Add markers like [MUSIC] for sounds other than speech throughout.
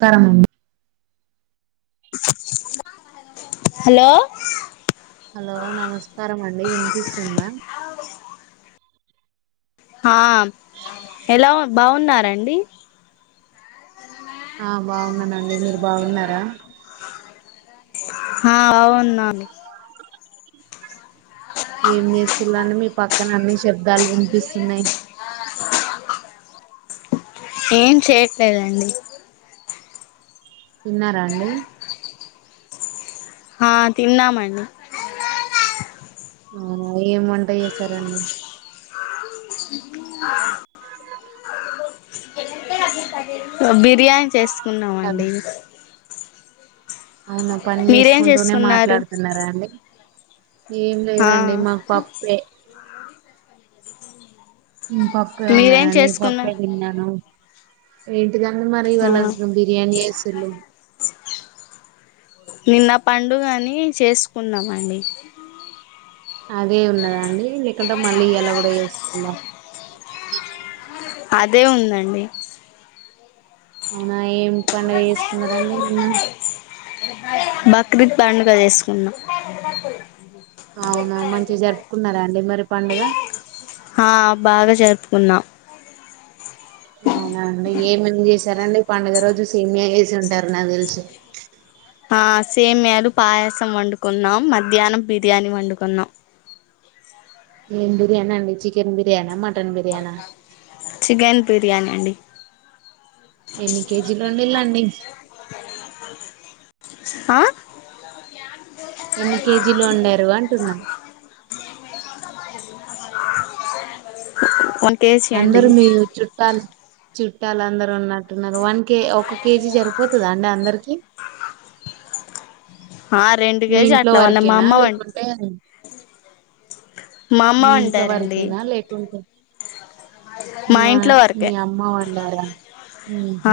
పరం hello hello నమస్కారం అండి వినిపిస్తుందా ఆ ఎలా ఉనా బాగున్నారండి ఆ బాగున్నానండి మీది బాగున్నారా ఆ అవున్నాను ఏం చేస్తున్నారు మీ పక్కన న్నీ శబ్దాలు వినిపిస్తున్నయి ఏం చేయట్లేదండి తిన్నారా అండి హా తిన్నామండి ఆ ఏం వంట చేసారండి బిర్యాని చేస్ అదే ఉన్నామండి అవునా పని మీరేం చేసుకుంటూనే చేసుకున్నారు మాట్లాడుతున్నారా అండి ఏం ఆ లేదండి మాకు పప్పే ఉ పప్పుే మీరేం వండానండి పప్పుే చేసుకున్నారు తిన్నాను ఏ ఇదంత మరి ఆ వాళ్లకు బిర్యానీ వేసులు నిన్న పండుగని చేసుకున్నామండి అదే ఉన్నదండి లేకుంటే మళ్ళీ ఇయాలా కూడా చేస్తుళ్లా అదే ఉందండి అవునా ఏం పండుగ చేసుకున్నారండి నిన్న బక్రీద్ పండుగ చేసుకున్నాం అవునా మంచిగా జరుపుకున్నారా అండి మరి పండుగ ఆ బాగా జరుపుకున్నాం అవునా అండ్ ఏమేమి చేశారండి పండుగ రోజు సేమ్యా చేసి ఉంటారు నాకు తెలుసు ఆ సేమ్యాలు పాయసం వండుకున్నాం మధ్యాహ్నం బిర్యానీ వండుకున్నాం ఏం బిర్యానీ అండి చికెన్ బిర్యానా మటన్ బిర్యానా చికెన్ బిర్యానీ అండి ఎన్ని కేజీలు వండిల్లండి ఆ ఎన్ని కేజీలు వండారు అంటున్నా వన్ కేజీ అండి అందరు మీ చుట్టాలు చుట్టాలు అందరు ఉన్నట్టున్నారు వన్ కే ఒక కేజీ సరిపోతుందా అండి అందరికి ఆ రెండు మీ కేజీ ఇంట్లో అట్లా వంద మా వరకేనా అమ్మ వం లేకుంటే మా అమ్మ మీ ఇంట్లో వండారండి వరకేనా లేకుంటే మీ మా అ ఇంట్లో వరకే మీ అమ్మ వండారా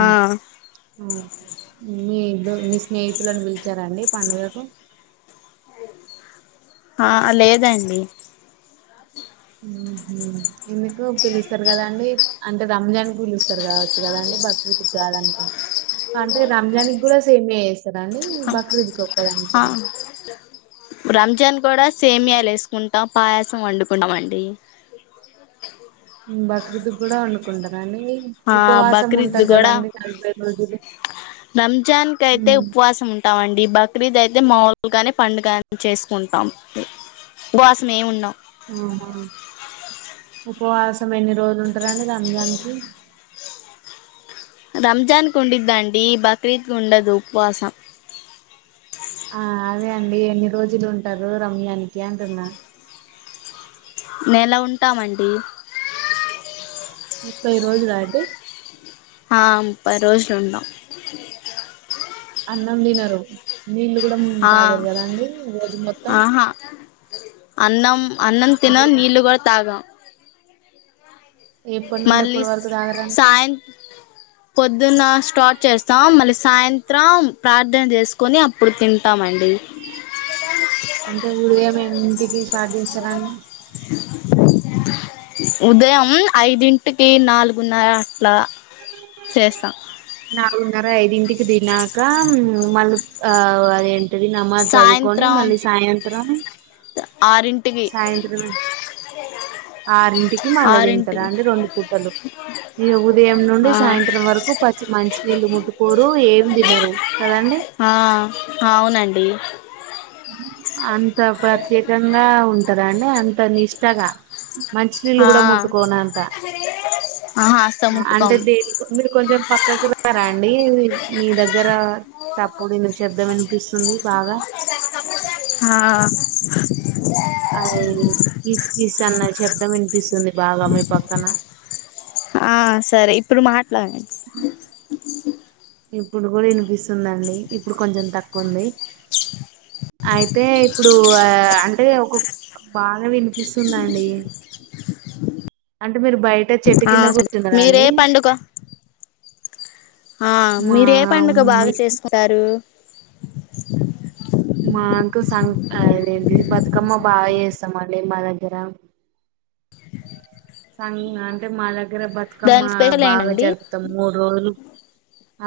ఆ ఆ మీ దో మీ స్నేహితులను పిలిచారండి పండుగకు ఆ లేదండి ఎందుకు పిలుస్తారు కదండి అంటే రంజాన్ పిలుస్తారు కావచ్చు కదండి బక్రీదు కాదనుకు అంటే రంజాన్ కూడా సేమ్ే చేస్తారుండి బక్రీ ఇదుకో రామ్చంద గడా సేమియాలు వేసుకుంటాం పాయసం వండుకుంటామ అండి బక్రదు కూడా వండుకుంటారా అండి ఆ బక్రీద్ కూడా నలభై రోజులు రంజాన్కయితే ఉమ్. ఉపవాసం ఉంటావండి బక్రీద్ అయితే అే మాములుగానీ పండు కాని చేసుకుంటాం వాసం ఏమున్నాం ఆహా ఉపవాసం ఎన్ని రోజులు ఉంటారంండి అజనికి రంజాన్ కుంద్దండి బక్రీద్ గుండదు ఉపవాసం ఆ అదే అండి ఎన్ని రోజులు ఉంటారు రమ్యానికి అంటున్నా మేను ఎలా ఉంటామండి ముప్పై రోజుల అండి ఆ ము పది రోజులుంటాం అన్నం దినరు నిీల్లు కూడా ఆ తాగరు కదా అండి రోజు మొత్తం ఆహా అన్నం అన్నంద తిన ఒక నీలుగా తాగ ఎప్పటి నుండి మళ్ళీ ఎప్పటి వరకు తాగరం సాయం పొద్దున్న స్టార్ట్ చేస్తాం మళ్ళీ సాయంత్రం ప్రార్థన చేసుకొని అప్పుడు తింటామండి అంటే ఉదయం ఇంటికి స్టార్ట్ చేస్తారా అండి ఉదయం ఐదింటికి నాలుగున్నర చేస్తాం నాాలుగున్నారా ఐదింటి దినా కా మళ ఆ అదేండి అది నమాజ్ చదువుకొని సాయంత్రం మళ్ళీ సాయంత్రం ఆరింటికి సాయంత్రం ఆరింటికి మళ్ళ తింటారా ఆరింటికి అండి రెండు పూటలు ఈ ఉదయం నుండి ఆ సాయంత్రం వరకు పచ్చి మంచిినీళ్ళు ముట్టుకోరు ఏ ము దినరు ఆ అవునండి అంత ప్రత్యేకంగా ఉంటారుండి అంత నిష్టగా మంచినీళ్ళు ఆ కూడా ముట్టుకోన అంత ఆహా అస్సలు అంటే ముట్టుకోము దేని మీరు కొంచెం పక్కకి రా రండి మీ దగ్గర ఇగ్గర సాప్పుూడి ను శబ్దం అనిపిస్తుంది బాగా ఆా అది కీస్ కీస్ అన్న చెప్పడం వినిపిస్తుంది బాగా మీ పక్కన ప్రమా ప్లనెట్స్ ఇప్పుడు కూడా వినిపిస్తుందండి ఇప్పుడు కొంచెం తక్కువంది అయితే ఇప్పుడు అంటే ఒక బాగా వినిపిస్తుందండి అంటే మీరు బయట చెట్టు ఆ కింద స కూర్చున్నారా మీరే అండి పండుగ ఆ మా మీర ఏ పడుగ బాగా మీకు చేసుకుంటారు అదేంటి బతుకమ్మ బాగా చేస్తామండి మా దగ్గర సంగ్ అంటే మాలగా హైదరాబాద్ కమ్మ దానికి స్పెషల్ బాగా ఏంటండి జరుపుతాం మూడు రోజులు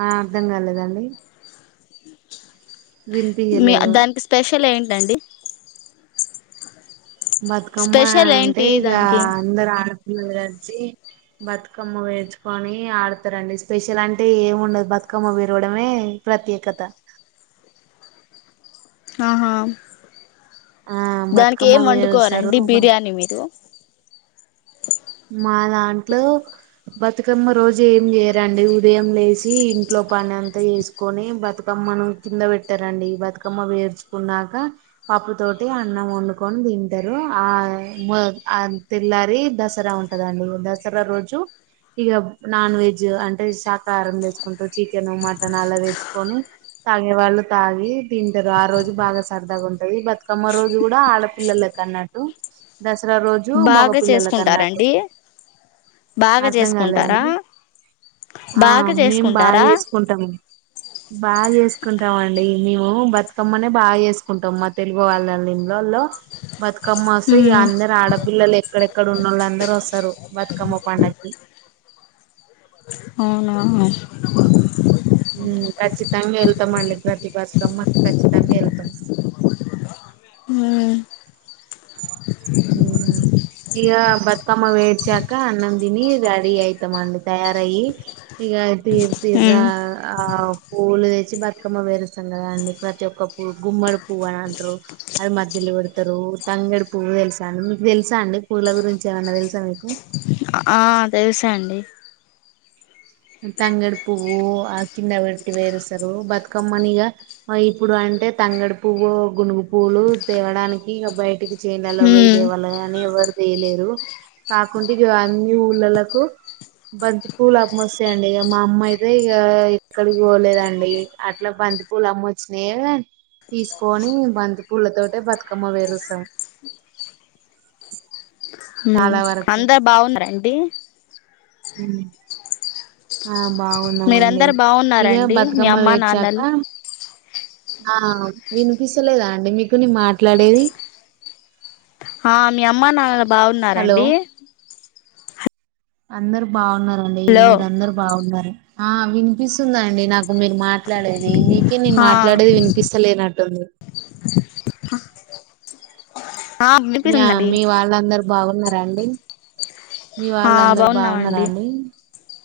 ఆ అర్ధం కాలేదండి మీ వినిపియలేదు దానికి స్పెషల్ ఏంటి రండి బతుకమ్మ అంటే ఏంటి ఇక దానికి అందరు ఆ చి బతుకమ్మ వేడ్చుకొని ఆడతారండి స్పెషల్ అంటే ఏం ఉండదు బతుకమ్మ విరవడమే ప్రత్యేకత ఆహా ఆ దానికి బతుకమ్మ ఏం వండుకోవాలండి పేరుస్తారు బిర్యానీ మీరు మా దాంట్లో బతుకమ్మ రోజు ఏం చేయరండి ఉదయం లేచ ఇంట్లో పని అంతా వేసుకొని బతుకమ్మను కింద పెట్టారంండి బతుకమ్మ వేర్చుకున్నాక పాప్పు తోటి అన్నం వండుకొని తింటారు ఆ తెల్లారి దస దసరా ఉంటదండి దసరా రోజు ఇక నాన్ వెజ్ అంటే శాకాహారం తెచ్చుకుంటారు చికెన్ మటన్ అలా తెచ్చుకొని తాగే వాళ్ళు తాగి తింటారు ఆ రోజు బాగా సరదాగా ఉంటది బతుకమ్మ రోజు కూడా ఆడపిిల్లలకి అన్నట్టు దసరా దస రోజు మగ బాగా పిల్లల కన్నా చేసుకుంటారండి బాగా అర్థం చేసుకుంటారా కాలేదండి ఆ బాగా మేం బాగా చేసుకుంటారా చేసుకుంటాం బాగా చేసుకు తీసుకుంటాం అండి మేము బతుకమ్మనే బాగా చేసుకుంటాం మా తెలుగు వాళ్ళని వాల్లో బతుకమ్ మసగా ఉమ్ అందరు ఆడ పిల్లలు ఎక్కడెక్కడ ఉన్నళ్ళ అందరు సరు బతుకమ్మ పండ అవునా ఉమ్ ఖచ్చితంగా వెళ్తాం మళ్ళీ ప్రతిభాస్త్రమ్ మాకు ఖచ్చితంగా వెళ్తాం ఇక బతుకమ్మ వేడ్చాక అన్నం తిని రెడీ అయితాం అండి తయారయి ఇక తీరు తీర ఉమ్ ఆ పుూవ్వులు తెచ్చి బతుకమ్మ వేరుస్తాం కదా అండి ప్రతి ఒక్క పువ్వు గుమ్మడి పువ్వు అని అంటారు అది మధ్యలో పెడతారు తంగడి పువ్వు తెలుసు అ మీకు తెలుసా అండి పూల గురించి ఏమన్నా తెలుసా మీకు ఆ తెలుసా అండి తంగడి పువ్వు ఆ కింద పెట్టి వేరుస్తారు బతుకమ్మనిగా ఇప్పుడు అంటే తంగడి పువ్వు గునుగు పువ్వులు తేవడానికి ఇ బయటికి చేైలలో వయి ఉమ్ దేవాాల అ ఎవరు తెయలేరు కాకుంటే ఇ అన్ని ఊళలకు బంతి పూలు మ అే అండి ఇక మా అమ్మ అయితే ఇక ఎక్కడికి పోలేదండి అట్లా బంతి పూల అమ్మ వచ్చినాయ తీసుకొని బంతి పూల తోట బతుకమ్మ వేరుస్తాం అందరు బాగుందిండి ది ఆ బాగున్నామండి మీరందరు ఇక బాగున్నారండి మీ బతుకమ్మ అమ్మ వేడ్చాక నాన్నలు ఆ వినిపిించలేదా అండి మీకు నీ మాట్లాడేది ఆ మీ అమ్మా నా హలో బాగున్నారంండి అందరు బాగున్నార అండి హలో మీర అందరు బాగున్నారు ఆ వినిపిస్తుందండి నాకు మీరు మాట్లాడేది మీ అందుకే నేను ఆ మాట్లాడేది వినిపిస్తలేనట్టు ఆ వినిపిస్తుందండి మీ వాళ్ళందరు బాగున్నారా అండి మీ ఆ వాళ్ళు అందరు బాగున్నారా బాగున్నామండి అండి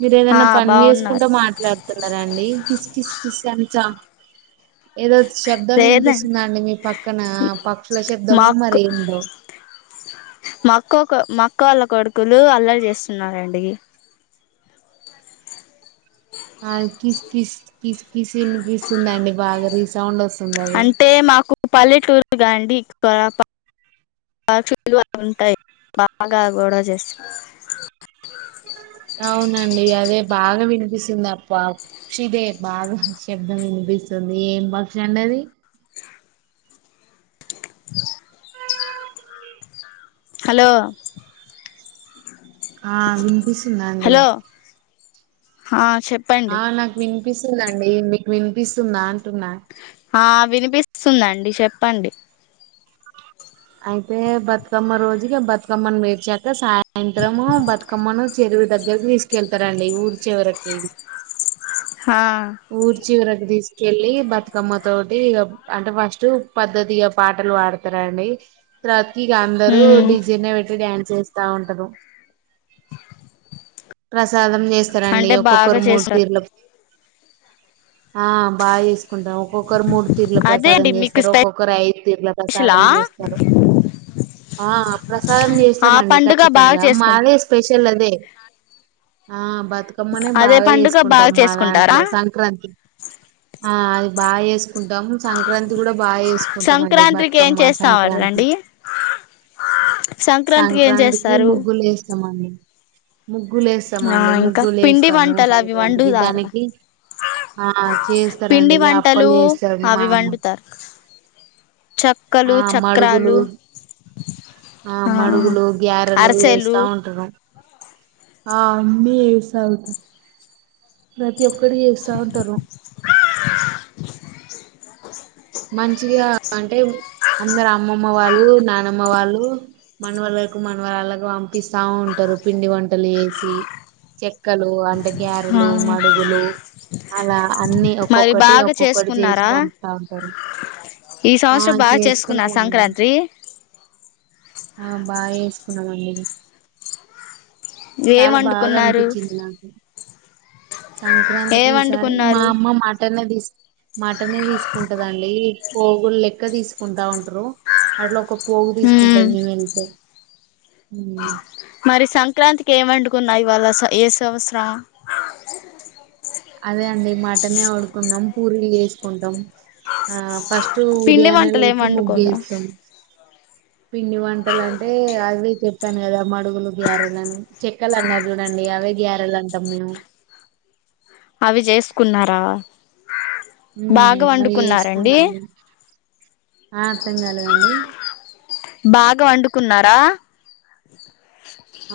మీరు ఆ ఏదైనా పని బాగున్నారు చేసుకుంటా మాట్లాడుతున్నారా అండి కిస్కిస్కిస్ [UNINTELLIGIBLE] చ ఏదో శబ్దం లేదండి వినిపిస్తుంద అండి మీ పక్కన పక్షుల మా శబ్దమో మరి అక్క ఏందో కోళ్ళ కొడుకులు అల్లర చేస్తున్నారు అండి ఆ కిస్ కిస్ కిస్ కిస్ వినిపిస్తుంది అండి బాగా రీసౌండ్ వస్తుంది అది అంటే మాకు పల్లెటూరు గాండి ఉంటాయి పక్షులు బాగా గొడవ చేస్తాయి అవునండి అదే బాగా వినిపిస్తుంది ఆ పక్షిదే బాగా శబ్దం వినిపిస్తుంది ఏం పక్షి అండి అది హలో ఆ వినిపిస్తున్నాండి హ ఆ నాకు విన్ వినిపిస్తుందండి మీకు వినిపిస్తుందా అంటున్నా ఆ వినిపిస్ వస్తుందండి చెప్పండి అయితే బతుకమ్మ రోజుకి బతుకమ్మను పెర్చక సాయంత్రము బతుకమ్మను చెరువు దగ్గరకి తీసుకెళ్తారండి ఊరి చివరికి ఆ ఊరి చివర తీసుకెళ్ళి బతుకమ్మ తోటి అంటే ఫస్ట్ పద్దతిగా పాటలు పాడతారండి తరువ ఇక అందరరు ఉమ్ డిజె నే పెట్టి డాం చేస్తా ఉంటరు రస్ ప్రసాదం చేస్తారండి అంటే బాగా ఒక్కొక్కరు మూడు చేస్తారు తీరులకు ఆ బాగా చేసుకుంటాము ఒక్కరు మూడు తీరుల అదే ప్రసాదం అండి మీకు చేస్తారు ఒక్కొక్కరు ఐదు తీరుల స్పెషలా ప్రసాదం చేస్తారు ఆ ప్రసాదం ఆ చేస్తామండి పండుగ బాగా ఖచ్చితంగా చేసుకుంట మాలే స్పెషల్ అదే ఆ బతుకమ్మనే అదే బాగా పండుగ చేసుకుంటాం బాగా మా చేసుకుంటారా దాంట్లో సంక్రాంతి ఆ బాయస్ కుంటాము సంక్రాంతి కూడా బాగా వేసుకుంటాము అండి సంక్రాంతికి ఏం బతుకమ్మ సంక్రాంతి చేస్తారండి ఏం సంక్రాంతికి చేస్తారు ముగ్గులు వేస్తామం ఆ ఇంకా ముగ్గులు పిండి వేస్తాము వంటలు అవి సంక్రాంతికి వండుతారు దానికి ఆ పిండి చేస్తారండి అప్పలు వంటలు చేస్తారు మా అవి అమ్మ వండుతారు చక్కలు ఆ మడుగులు చక్రాలు ఆ ఆ మడుగులు గ్యారెలు అరిసెలు వేస్తా ఉంటారు ఆ అమ్మి ఏసగుత ప్రతి ఒకరు ఏడుస్తూ ఉంటారు మంచిగా అంటే అందరు అమ్మమ్మ అమ్మ వాళ్ళు నానమ్మ వాళ్ళు మనవళ్ళకు మనరాళ్లకు పంపిస్తా ఉంటారు పిండి వంటలు వసి చె మక్కలు అంటే ఆ గారెలు మడుగులు అలా అన్నిీ మరి ఒక్కొక్కటి బాగా ఒక్కొక్కటి చేసి చేసుకున్నారా పంపుతుంటారు ఈ సంవత్సరం బాగా చేసుకున్న సంక్రాంతి చేసుకున్నాం అండి ఏం చాలా బాగా వండుకున్నారు అనిపించింది నాకు ఏం సంక్రాంతికి ఈసారి మా వండుకున్నారు అమ్మ మాట మటనే తీ మటన్ తీసుకుంటదండి పోగులు లెక్క తీసుకుంటా ఉంటారు అట్లా ఒక పోగు ఉమ్ తీసుకుంటది మేము వెళ్తే మ్మ్ మరి సంక్రాంతి అదే అండి మటనే వండుకున్నాం పూరీలు చేసుకుంటాం ఆ ఫస్ట్ పిండి ఉదయానే వంటలు ఏం లేకి వండుకోరా ముగ్గిస్తాం పిండి వంటలు అంటే అవి చెప్పాను కదా మడుగులు గ్యారెలుని చెక్కలు అన్నారు చూడండి అవే గ్యారెలు అంటాం మేము అవి చేసుకున్నారా ఉ బాగా మరి వండుకున్నారండి చేస్తున్నాను ఆ అర్థం కాలేదండి బాగా వండుకున్నారా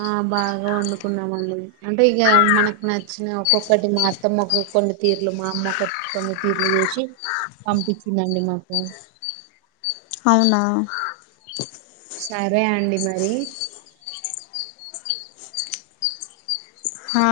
ఆ బాగా వండుకున్నామండి అంటే ఇక మనకి నచ్చిన ఒక్కొక్కటి మా అత్తమ్మ కొన్ని తీర్లు మా అమ్మటి కొన్ని తీర్లు చేసి పంపించిందండి మాకు అవునా సరే అండి మరి హా